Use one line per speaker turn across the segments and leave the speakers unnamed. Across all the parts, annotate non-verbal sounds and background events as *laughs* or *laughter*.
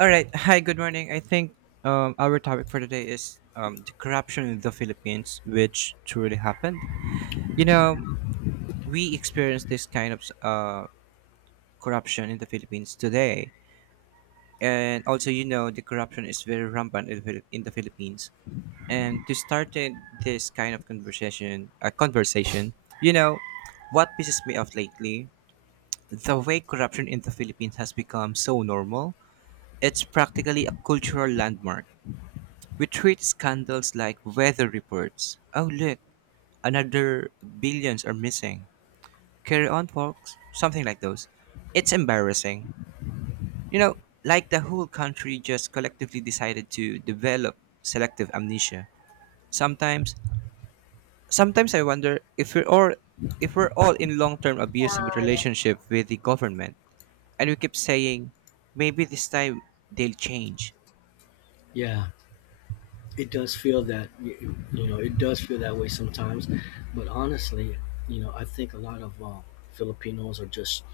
All right. Hi, good morning. I think our topic for today is the corruption in the Philippines, which truly happened. You know, we experience this kind of corruption in the Philippines today. And also, you know, the corruption is very rampant in the Philippines. And to start this kind of conversation, you know, what pisses me off lately, the way corruption in the Philippines has become so normal, it's practically a cultural landmark. We treat scandals like weather reports. Oh, look, another billions are missing. Carry on, folks. Something like those. It's embarrassing. You know, like the whole country just collectively decided to develop selective amnesia. Sometimes, sometimes I wonder if we're all in long-term abusive relationship with the government, and we keep saying, maybe this time they'll change.
Yeah, it does feel that you know it does feel that way sometimes, but honestly, you know I think a lot of Filipinos are just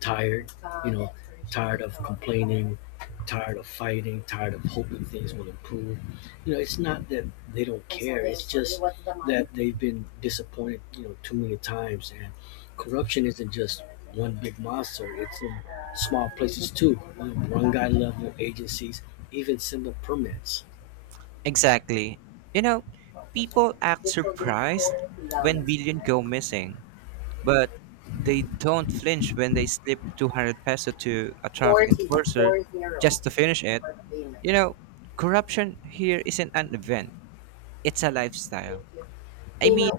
tired, you know, tired of complaining, tired of fighting, tired of hoping things will improve. You know, it's not that they don't care; it's just that they've been disappointed, you know, too many times. And corruption isn't just one big monster; it's in small places too. You know, one guy level agencies, even simple permits.
Exactly. You know, People act surprised when billion go missing, but they don't flinch when they slip 200 peso to a traffic enforcer just to finish it. You know, Corruption here isn't an event, it's a lifestyle. I mean,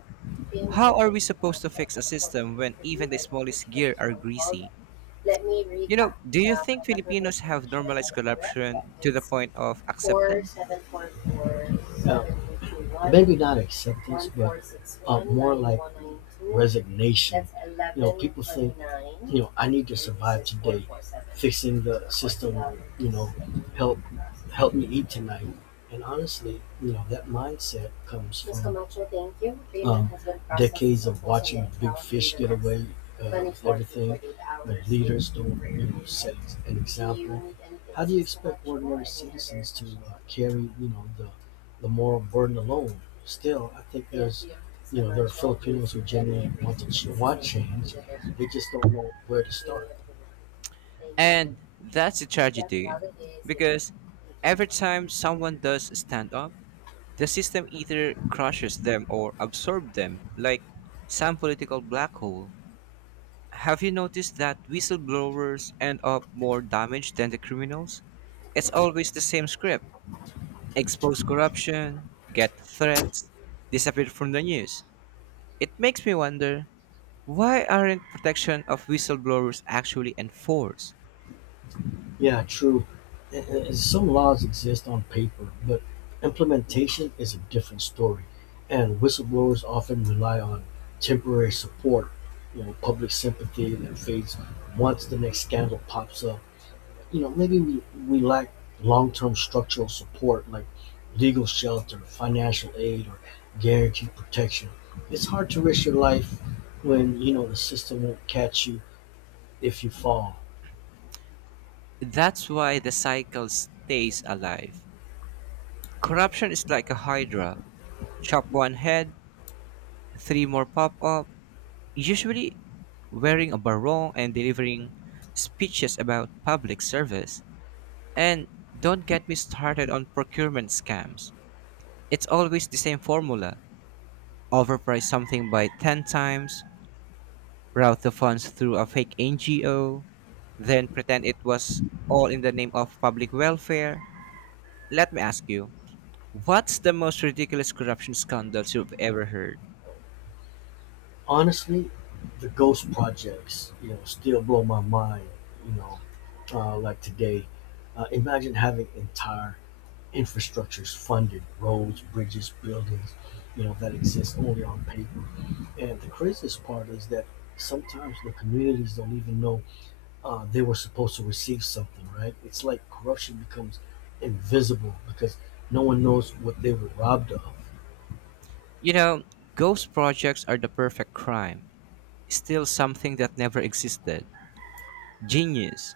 how are we supposed to fix a system when even the smallest gear are greasy? Do you think Filipinos have normalized corruption to the point of acceptance?
Maybe not acceptance, but more like resignation. You know, people think you know, I need to survive today. Fixing the system, will, you know, help me eat tonight. And honestly, you know, that mindset comes from um, decades of watching big fish get away uh, everything. The leaders don't, you know, set an example. How do you expect ordinary citizens to carry, you know, the moral burden alone? Still, I think there are Filipinos who genuinely want to want change. They just don't know where to start.
And that's a tragedy because every time someone does stand up, the system either crushes them or absorbs them, like some political black hole. Have you noticed that whistleblowers end up more damaged than the criminals? It's always the same script: expose corruption, get threats, disappear from the news. It makes me wonder, why aren't protection of whistleblowers actually enforced?
Yeah, true. Some laws exist on paper, but implementation is a different story. And whistleblowers often rely on temporary support, you know, public sympathy that fades once the next scandal pops up. You know, maybe we lack long term structural support like legal shelter, financial aid, or guaranteed protection. It's hard to risk your life when, you know, the system won't catch you if you fall.
That's why the cycle stays alive. Corruption is like a hydra. Chop one head, three more pop up, usually wearing a barong and delivering speeches about public service. And don't get me started on procurement scams. It's always the same formula. Overprice something by 10 times, route the funds through a fake NGO, then pretend it was all in the name of public welfare. Let me ask you, what's the most ridiculous corruption scandals you've ever heard?
Honestly, the ghost projects, you know, still blow my mind. You know, like today, imagine having entire infrastructures funded, roads, bridges, buildings, you know, that exist only on paper. And the craziest part is that sometimes the communities don't even know they were supposed to receive something, right? It's like corruption becomes invisible because no one knows what they were robbed of.
You know, Ghost projects are the perfect crime. Still something that never existed. Genius,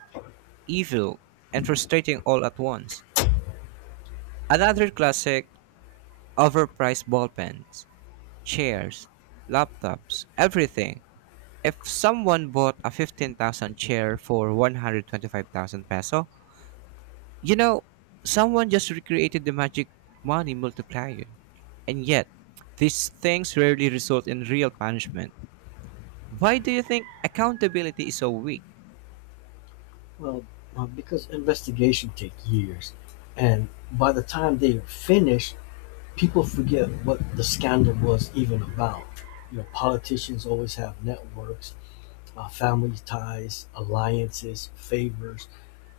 evil, and frustrating all at once. Another classic, overpriced ballpens, chairs, laptops, everything. If someone bought a 15,000 chair for 125,000 peso, You know, someone just recreated the magic money multiplier. And yet, these things rarely result in real punishment. Why do you think accountability is so weak?
Well, because investigation take years, and by the time they are finished, people forget what the scandal was even about. You know, politicians always have networks, family ties, alliances, favors.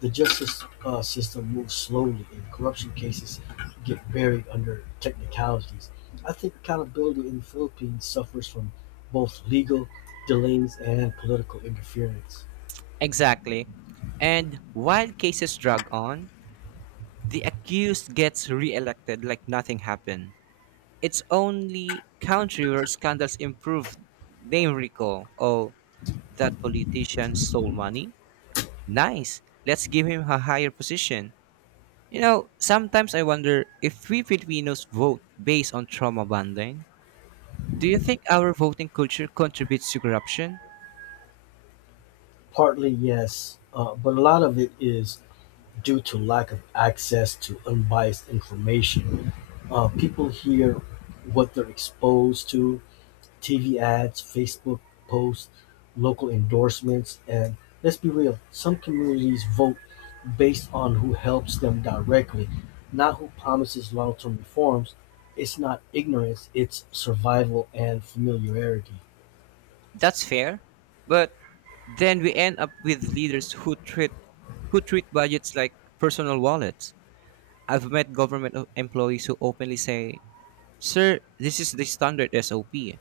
The justice system moves slowly, and corruption cases get buried under technicalities. I think accountability in the Philippines suffers from both legal delays and political interference.
Exactly. And while cases drag on, the accused gets re-elected like nothing happened. It's only country where scandals improve name recall. Oh, that politician stole money? Nice. Let's give him a higher position. Sometimes I wonder if we Filipinos vote based on trauma bonding. Do you think our voting culture contributes to corruption?
Partly, yes, but a lot of it is due to lack of access to unbiased information. People hear what they're exposed to TV ads, Facebook posts, local endorsements, and let's be real, some communities vote based on who helps them directly, not who promises long term reforms. It's not ignorance, it's survival and familiarity.
That's fair, but then we end up with leaders who treat budgets like personal wallets. I've met government employees who openly say, "Sir, this is the standard SOP."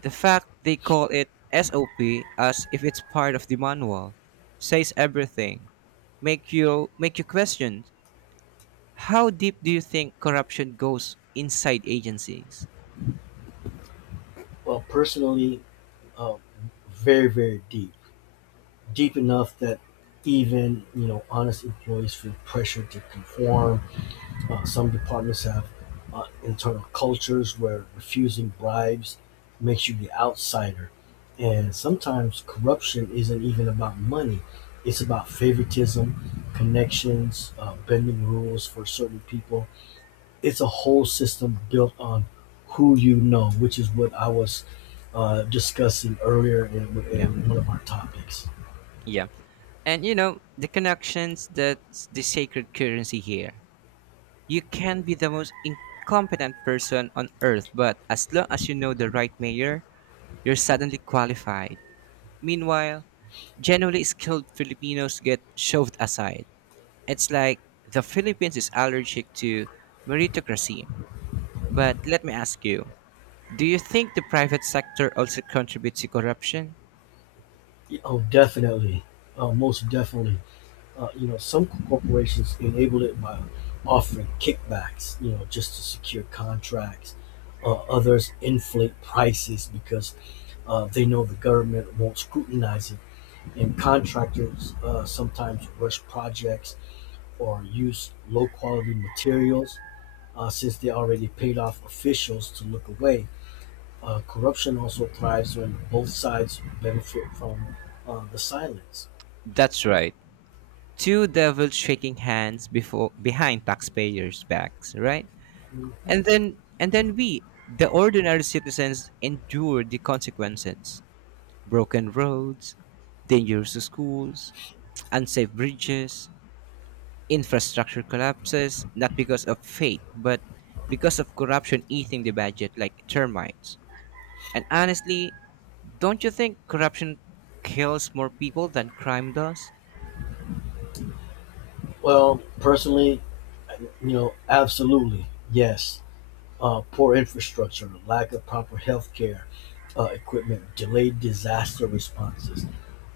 The fact they call it SOP as if it's part of the manual says everything. Make you question. How deep do you think corruption goes inside agencies?
Well, personally, uh, very, very deep. Deep enough that even you know honest employees feel pressured to conform. Some departments have internal cultures where refusing bribes makes you the outsider, and sometimes corruption isn't even about money; it's about favoritism, connections, bending rules for certain people. It's a whole system built on who you know, which is what I was discussing earlier
Yeah.
in one of our topics.
Yeah. And the connections, that's the sacred currency here. You can be the most incompetent person on earth, but as long as you know the right mayor, you're suddenly qualified. Meanwhile, generally skilled Filipinos get shoved aside. It's like the Philippines is allergic to meritocracy. But let me ask you, do you think the private sector also contributes to corruption?
Oh, definitely. Most definitely. You know, some corporations enable it by offering kickbacks, you know, just to secure contracts. Others inflate prices because they know the government won't scrutinize it. And contractors sometimes rush projects or use low quality materials since they already paid off officials to look away. Corruption also thrives when both sides benefit from the silence.
That's right. Two devils shaking hands before behind taxpayers' backs, right? And then we, the ordinary citizens, endure the consequences. Broken roads, dangerous schools, unsafe bridges, infrastructure collapses, not because of fate, but because of corruption eating the budget like termites. And honestly, don't you think corruption kills more people than crime does?
Well, personally, you know, absolutely, yes. Poor infrastructure, lack of proper healthcare equipment, delayed disaster responses,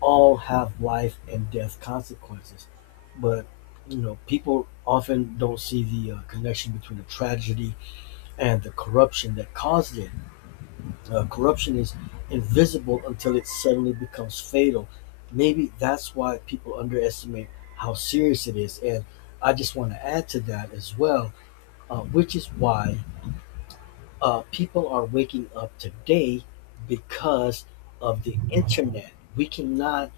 all have life and death consequences. But you know, people often don't see the connection between the tragedy and the corruption that caused it. Uh, corruption is invisible until it suddenly becomes fatal. Maybe that's why people underestimate how serious it is. And I just want to add to that as well, which is why people are waking up today because of the internet. We cannot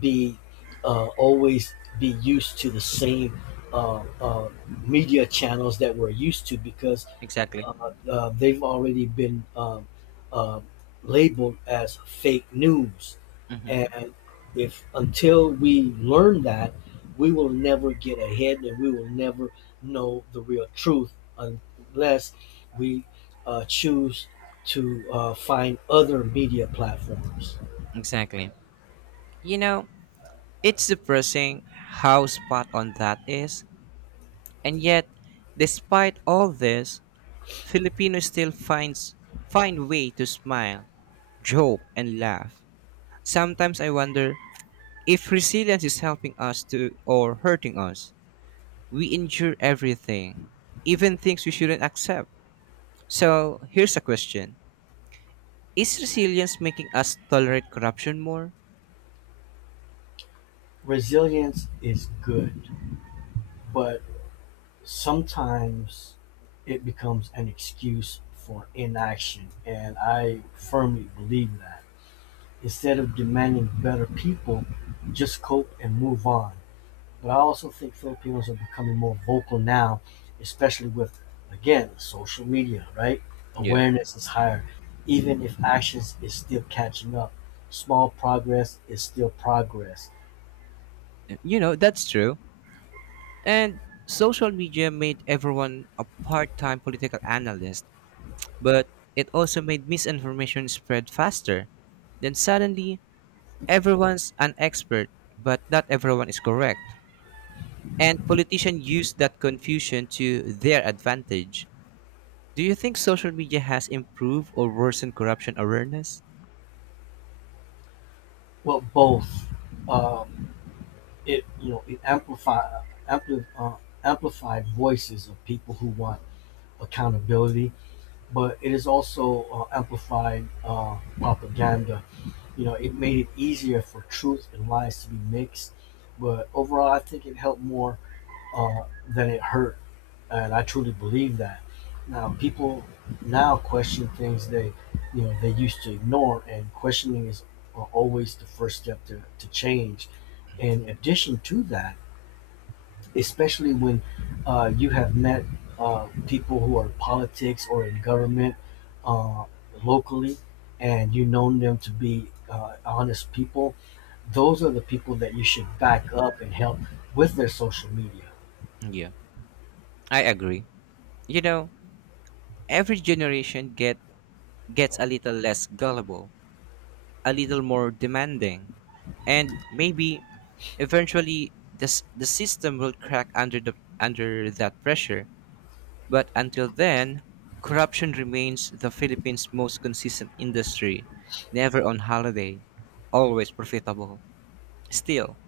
be always be used to the same uh, uh, media channels that we're used to because
Exactly.
they've already been uh, labeled as fake news. And if until we learn that, we will never get ahead and we will never know the real truth unless we choose to find other media platforms.
Exactly. You know, it's depressing how spot on that is. And yet, despite all this, Filipinos still find way to smile, joke, and laugh. Sometimes I wonder if resilience is helping us to or hurting us. We endure everything, even things we shouldn't accept. So, here's a question. Is resilience making us tolerate corruption more?
Resilience is good, but sometimes it becomes an excuse for inaction, and I firmly believe that. Instead of demanding better people, just cope and move on. But I also think Filipinos are becoming more vocal now, especially with, again, social media, right?
Yeah.
Awareness is higher. Even if actions is still catching up, small progress is still progress.
That's true. And social media made everyone a part time political analyst, but it also made misinformation spread faster. Then suddenly, everyone's an expert, but not everyone is correct. And politicians use that confusion to their advantage. Do you think social media has improved or worsened corruption awareness?
Well, both. Um, it you know it ampli- uh, amplified voices of people who want accountability but it is also amplified propaganda. You know, it made it easier for truth and lies to be mixed, but overall, I think it helped more than it hurt, and I truly believe that. Now, people now question things they, you know, they used to ignore, and questioning is always the first step to change. In addition to that, especially when you have met people who are in politics or in government uh, locally, and you've known them to be honest people. Those are the people that you should back up and help with their social media,
Yeah. I agree. You know, every generation gets a little less gullible, a little more demanding. And maybe eventually the system will crack under that pressure. But until then, corruption remains the Philippines' most consistent industry, never on holiday, always profitable. Still,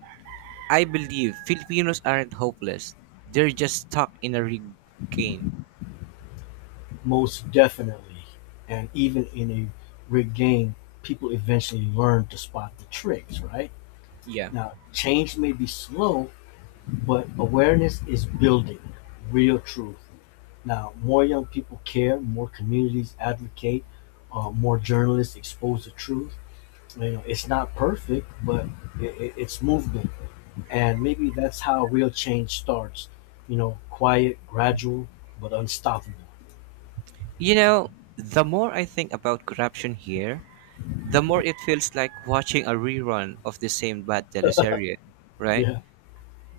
I believe Filipinos aren't hopeless. They're just stuck in a rigged game.
most definitely. And even in a rigged game, people eventually learn to spot the tricks, right?
Yeah.
Now, change may be slow, but awareness is building real truth. Now, more young people care, more communities advocate, more journalists expose the truth. You know, it's not perfect, but it's movement, and maybe that's how real change starts. You know, quiet, gradual, but unstoppable.
You know, the more I think about corruption here, the more it feels like watching a rerun of the same bad teleserye, right?
Yeah,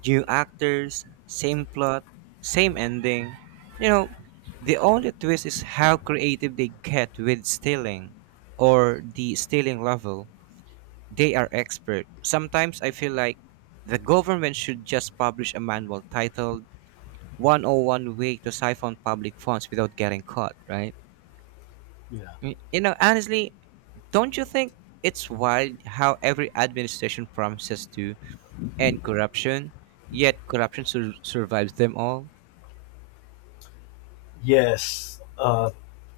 New actors, same plot, same ending. You know, the only twist is how creative they get with stealing or the stealing level. They are expert. Sometimes I feel like the government should just publish a manual titled 101 Way to Siphon Public Funds Without Getting Caught, right?
yeah,
Honestly, don't you think it's wild how every administration promises to end corruption, yet corruption survives them all?
yes.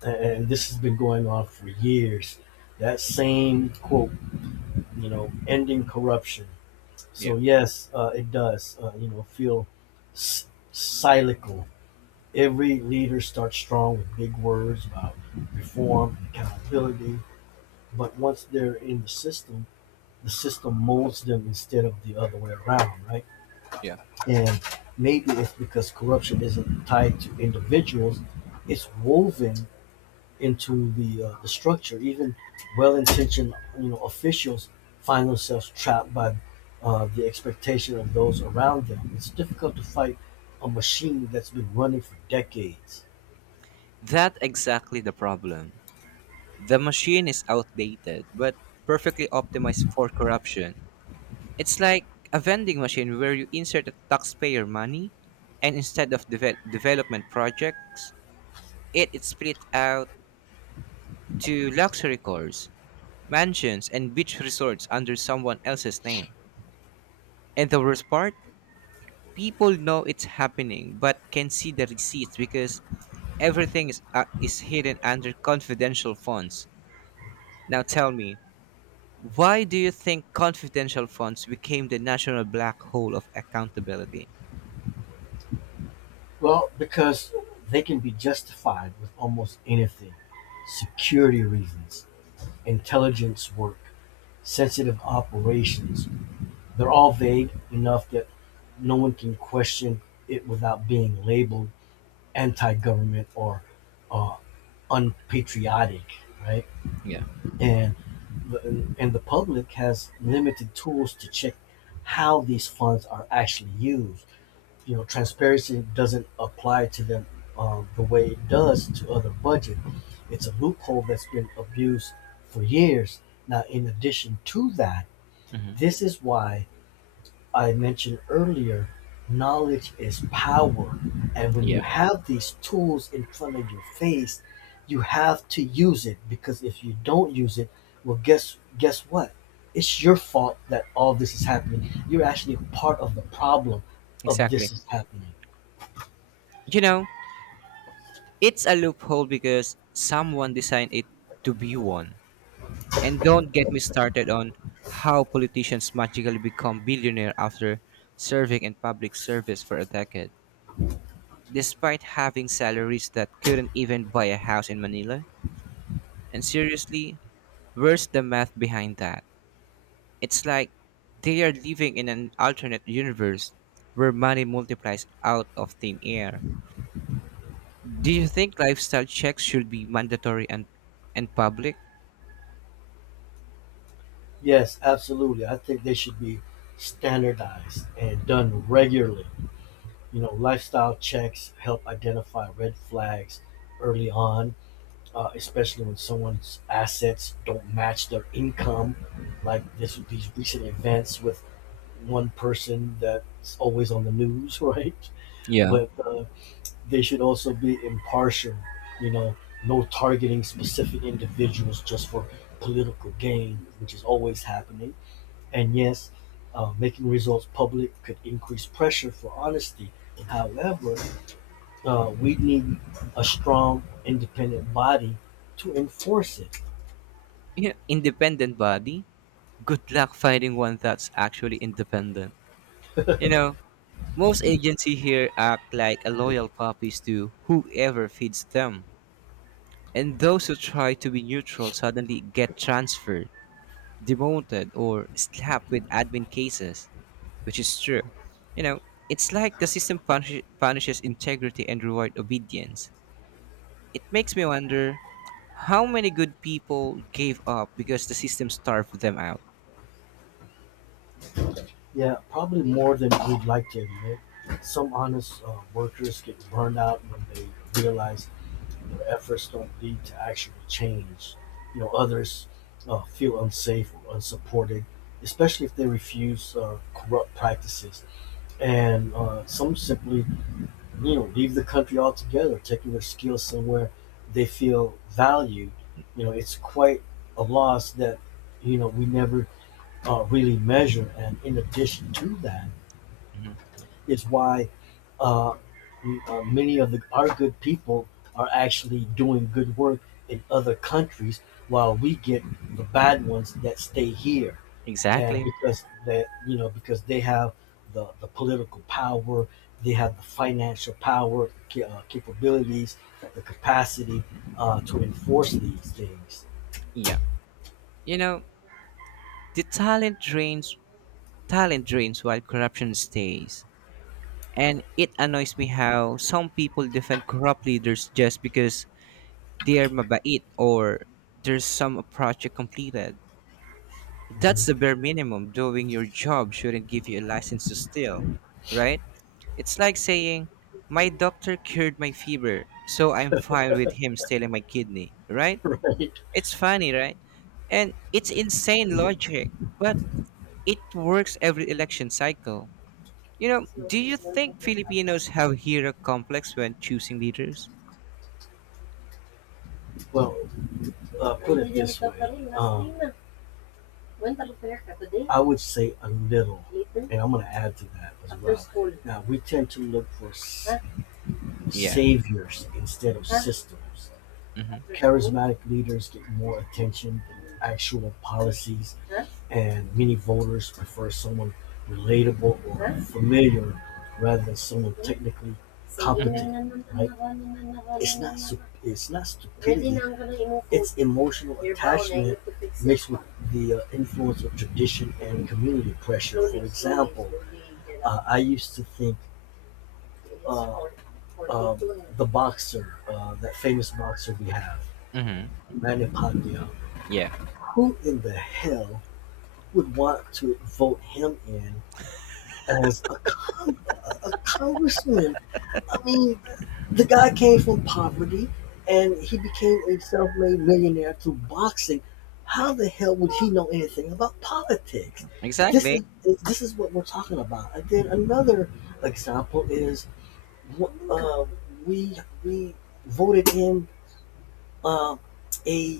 And this has been going on for years. That same quote, you know, ending corruption. So
Yeah,
yes, it does. You know, feel s- cyclical. Every leader starts strong with big words about reform and accountability, but once they're in the system molds them instead of the other way around, right?
yeah.
And maybe it's because corruption isn't tied to individuals, it's woven into the structure. Even well-intentioned, you know, officials find themselves trapped by the expectation of those around them. It's difficult to fight a machine that's been running for decades.
That's exactly the problem. The machine is outdated, but perfectly optimized for corruption. It's like a vending machine where you insert the taxpayer money, and instead of development projects, it is split out to luxury cars, mansions, and beach resorts under someone else's name. And the worst part? People know it's happening but can see the receipts because everything is hidden under confidential funds. Now tell me, why do you think confidential funds became the national black hole of accountability?
Well, because they can be justified with almost anything. Security reasons, intelligence work, sensitive operations. They're all vague enough that no one can question it without being labeled anti government or uh, unpatriotic, right?
Yeah.
And and the public has limited tools to check how these funds are actually used you know transparency doesn't apply to them the way it does to other budget. It's a loophole that's been abused for years. Now, in addition to that,
Hmm.
this is why I mentioned earlier, knowledge is power, and when you
Yeah.
have these tools in front of your face, you have to use it because if you don't use it, well, guess what? It's your fault that all this is happening. You're actually part of the problem of this
Exactly.
is happening.
You know, it's a loophole because someone designed it to be one. And don't get me started on how politicians magically become billionaire after serving in public service for a decade, despite having salaries that couldn't even buy a house in Manila. And seriously, where's the math behind that? It's like they are living in an alternate universe where money multiplies out of thin air. Do you think lifestyle checks should be mandatory and public?
Yes, absolutely. I think they should be standardized and done regularly. You know, lifestyle checks help identify red flags early on, especially when someone's assets don't match their income. Like this, these recent events with one person that's always on the news, *laughs* right?
Yeah.
But they should also be impartial. You know, no targeting specific individuals just for political gain, which is always happening and yes, making results public could increase pressure for honesty. However, we need a strong, independent body to enforce it.
Independent body, good luck finding one that's actually independent. You know, Most agency here act like a loyal puppies to whoever feeds them. And those who try to be neutral suddenly get transferred, demoted, or slapped with admin cases, which is true. You know, it's like the system punishes integrity and reward obedience. It makes me wonder how many good people gave up because the system starved them out.
Yeah, probably more than we'd like to admit. Some honest workers get burned out when they realize their efforts don't lead to actual change. You know, others feel unsafe or unsupported, especially if they refuse corrupt practices. And some simply you know leave the country altogether, taking their skills somewhere they feel valued. You know, it's quite a loss that you know we never really measure. And in addition to that,
Mhm.
is why uh, many of the our good people are actually doing good work in other countries, while we get the bad ones that stay here and
Exactly.
because they you know because they have the political power they have the financial power capabilities the capacity to enforce these things
Yeah. You know, the talent drains while corruption stays. And it annoys me how some people defend corrupt leaders just because they're mabait or there's some project completed. That's the
*laughs*
bare minimum. Doing your job shouldn't give you a license to steal, right? It's like saying, "My doctor cured my fever, so I'm fine with him stealing my kidney," right?
right
It's funny, right? And it's insane logic, but it works every election cycle. Do you think Filipinos have hero complex when choosing leaders?
well put it this way I would say a little and I'm going to add to that as well now we tend to look for
Yeah.
saviors instead of systems
Mm-hmm.
charismatic leaders get more attention than actual policies and many voters prefer someone relatable or familiar rather than someone technically.
Mm-hmm.
Competent, right? It's not it's not stupidity. It's emotional attachment mixed with the influence of tradition and community pressure. For example, I used to think uh, um, the boxer, that famous boxer we have,
Mm-hmm.
Manny Pacquiao.
Yeah.
Who in the hell would want to vote him in as a congressman. I mean, the guy came from poverty and he became a self made millionaire through boxing. How the hell would he know anything about politics? This
Exactly.
is this is what we're talking about. And then another example is uh, we we voted in uh, a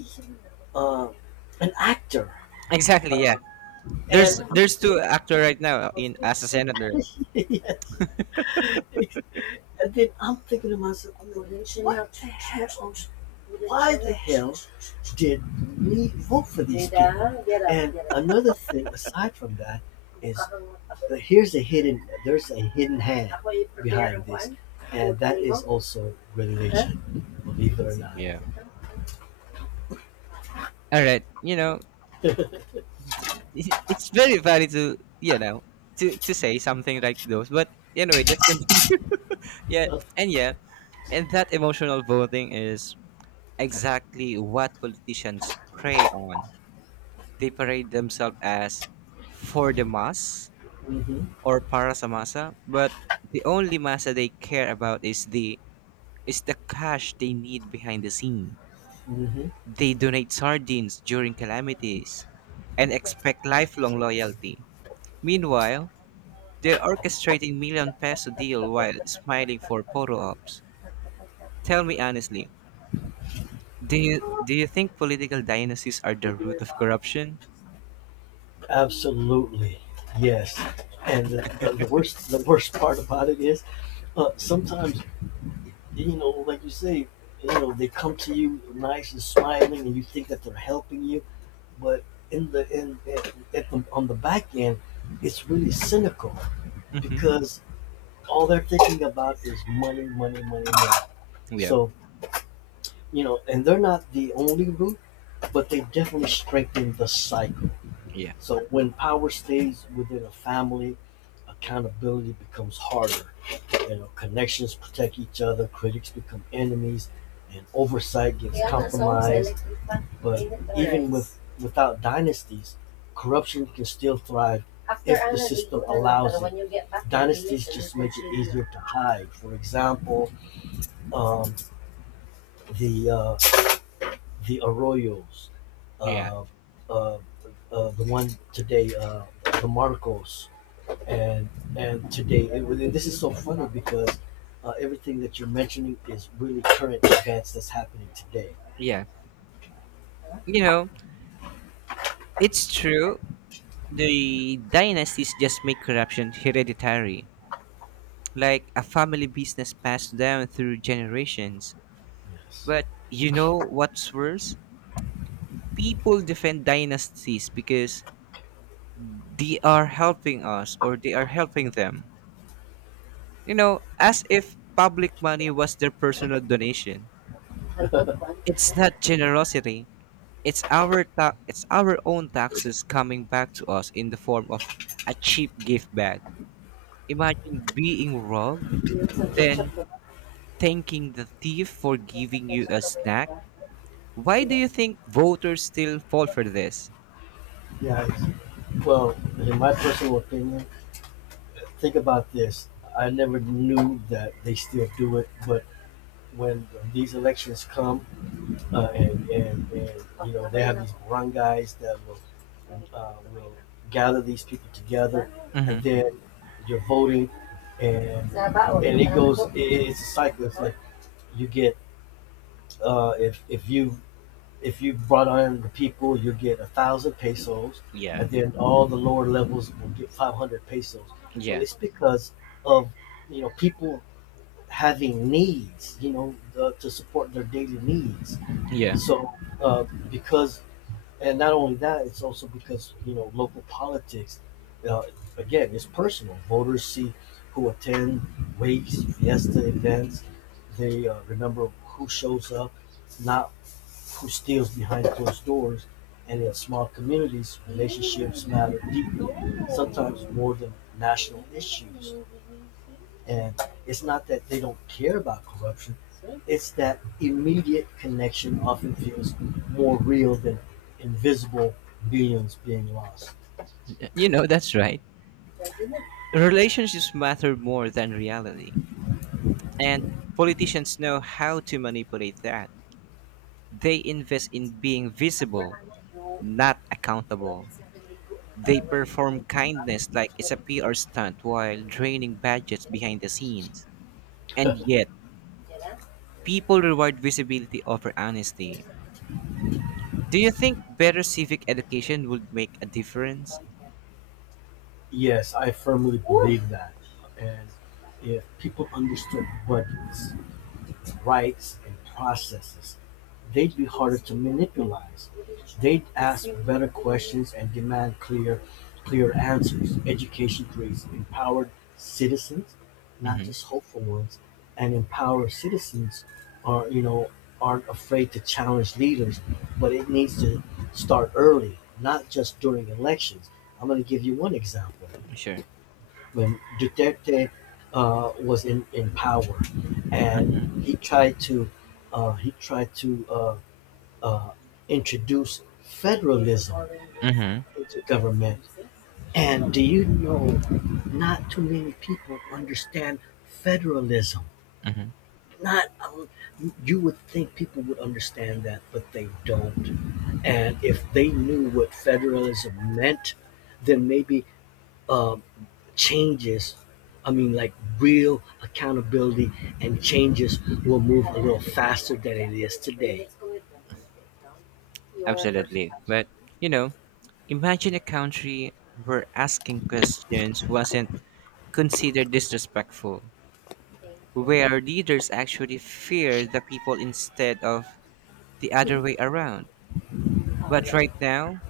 uh, an actor,
Exactly, yeah.
uh,
There's
and
two actor right now in as a senator.
*laughs* yeah, and then I'm thinking to myself, I'm like, what the hell? Why the hell did we vote for these people? And another thing, aside from that, is there's a hidden hand behind this. And that is also religion, believe it or not.
Yeah. All right. *laughs* It's very valid to you know to say something like those. But anyway, let's continue. *laughs* yeah, and yeah, and that emotional voting is exactly what politicians prey on. They parade themselves as "for the mass"
Hmm.
or "para sa masa", but the only masa they care about is the cash they need behind the scene.
Hmm.
They donate sardines during calamities and expect lifelong loyalty. Meanwhile, they're orchestrating million peso deal while smiling for photo ops. Tell me honestly, do you think political dynasties are the root of corruption?
Absolutely, yes. And the worst part about it is, sometimes like you say, you know, they come to you nice and smiling, and you think that they're helping you, but in the in at the, on the back end, it's really cynical
Mm-hmm.
because all they're thinking about is money, money, money, money.
Yeah.
So you know, and they're not the only root, but they definitely strengthen the cycle.
Yeah.
So when power stays within a family, accountability becomes harder. You know, connections protect each other, critics become enemies, and oversight gets, yeah, compromised. But even without dynasties, corruption can still thrive if the system allows it. Dynasties just make it easier to hide. For example, um, the uh, the Arroyos,
Yeah.
uh, uh, the one today, the Marcos, and and today this is so funny because everything that you're mentioning is really current events that's happening today.
Yeah. You know, it's true. The dynasties just make corruption hereditary, like a family business passed down through generations.
Yes.
But you know what's worse? People defend dynasties because they are helping us or they are helping them. As if public money was their personal donation. It's not generosity. It's our own taxes coming back to us in the form of a cheap gift bag. Imagine being robbed, then thanking the thief for giving you a snack. Why do you think voters still fall for this?
yeah it's- well, in my personal opinion, think about this. I never knew that they still do it, but when these elections come, and you know, they have these barangays that will gather these people together, and
Hmm.
then you're voting and it goes it's a cycle. It's like you get, uh, if if you if you brought on the people, you get 1,000 pesos,
Yeah,
and then all the lower levels will get 500 pesos. Well,
yeah,
it's because of, you know, people having needs, you know, to support their daily needs.
yeah.
So, uh, because and not only that, it's also because, you know, local politics. Uh, again, it's personal. Voters see who attend wakes, fiesta events. They remember who shows up, not who steals behind closed doors. And in small communities, relationships matter deeply, sometimes more than national issues. And it's not that they don't care about corruption; it's that immediate connection often feels more real than invisible beings being lost.
That's right. Relationships matter more than reality, and politicians know how to manipulate that. They invest in being visible, not accountable. They perform kindness like it's a PR stunt while draining budgets behind the scenes. And yet, people reward visibility over honesty. Do you think better civic education would make a difference?
Yes, I firmly believe that. And if people understood what rights and processes. They'd be harder to manipulate. They'd ask better questions and demand clear answers. Education creates empowered citizens, not
Mm-hmm.
just hopeful ones. And empowered citizens are, you know, aren't afraid to challenge leaders, but it needs to start early, not just during elections. I'm going to give you one example.
Sure.
When Duterte was in power,
Mm-hmm.
and he tried to uh, he tried to uh, uh, introduce federalism
Mm-hmm.
into government. And do you know, not too many people understand federalism. Not you would think people would understand that, but they don't. And if they knew what federalism meant, then maybe, uh, changes, I mean, like real accountability and changes will move a little faster than it is today.
Absolutely. But, you know, imagine a country where asking questions wasn't considered disrespectful, where leaders actually fear the people instead of the other way around. But right now,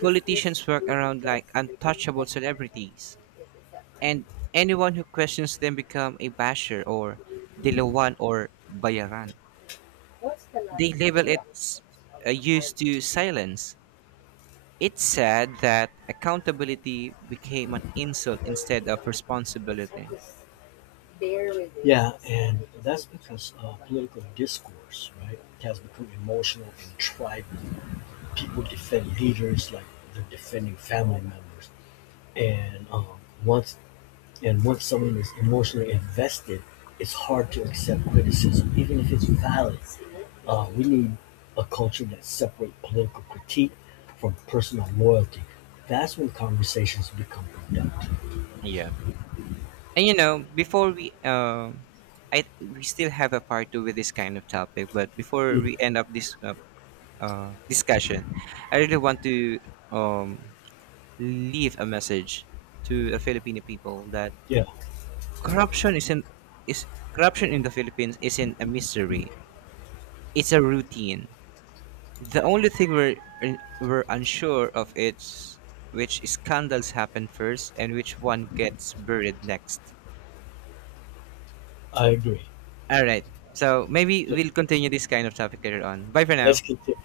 politicians work around like untouchable celebrities, and anyone who questions them become a basher or dilawan or bayaran. They label it used to silence. It's sad that accountability became an insult instead of responsibility.
Yeah, and that's because, political discourse, right, has become emotional and tribal. People defend leaders like they're defending family members. And um, once And once someone is emotionally invested, it's hard to accept criticism, even if it's valid. We need a culture that separates political critique from personal loyalty. That's when conversations become productive.
Yeah. And before we still have a part two with this kind of topic. But before
Mm,
we end up this discussion, I really want to um, leave a message to the Filipino people that
yeah,
corruption isn't is corruption in the Philippines isn't a mystery. It's a routine. The only thing we're unsure of is which scandals happen first and which one gets buried next.
I agree.
All right. So maybe
Th-
we'll continue this kind of topic later on. Bye for
Let's
now.
continue.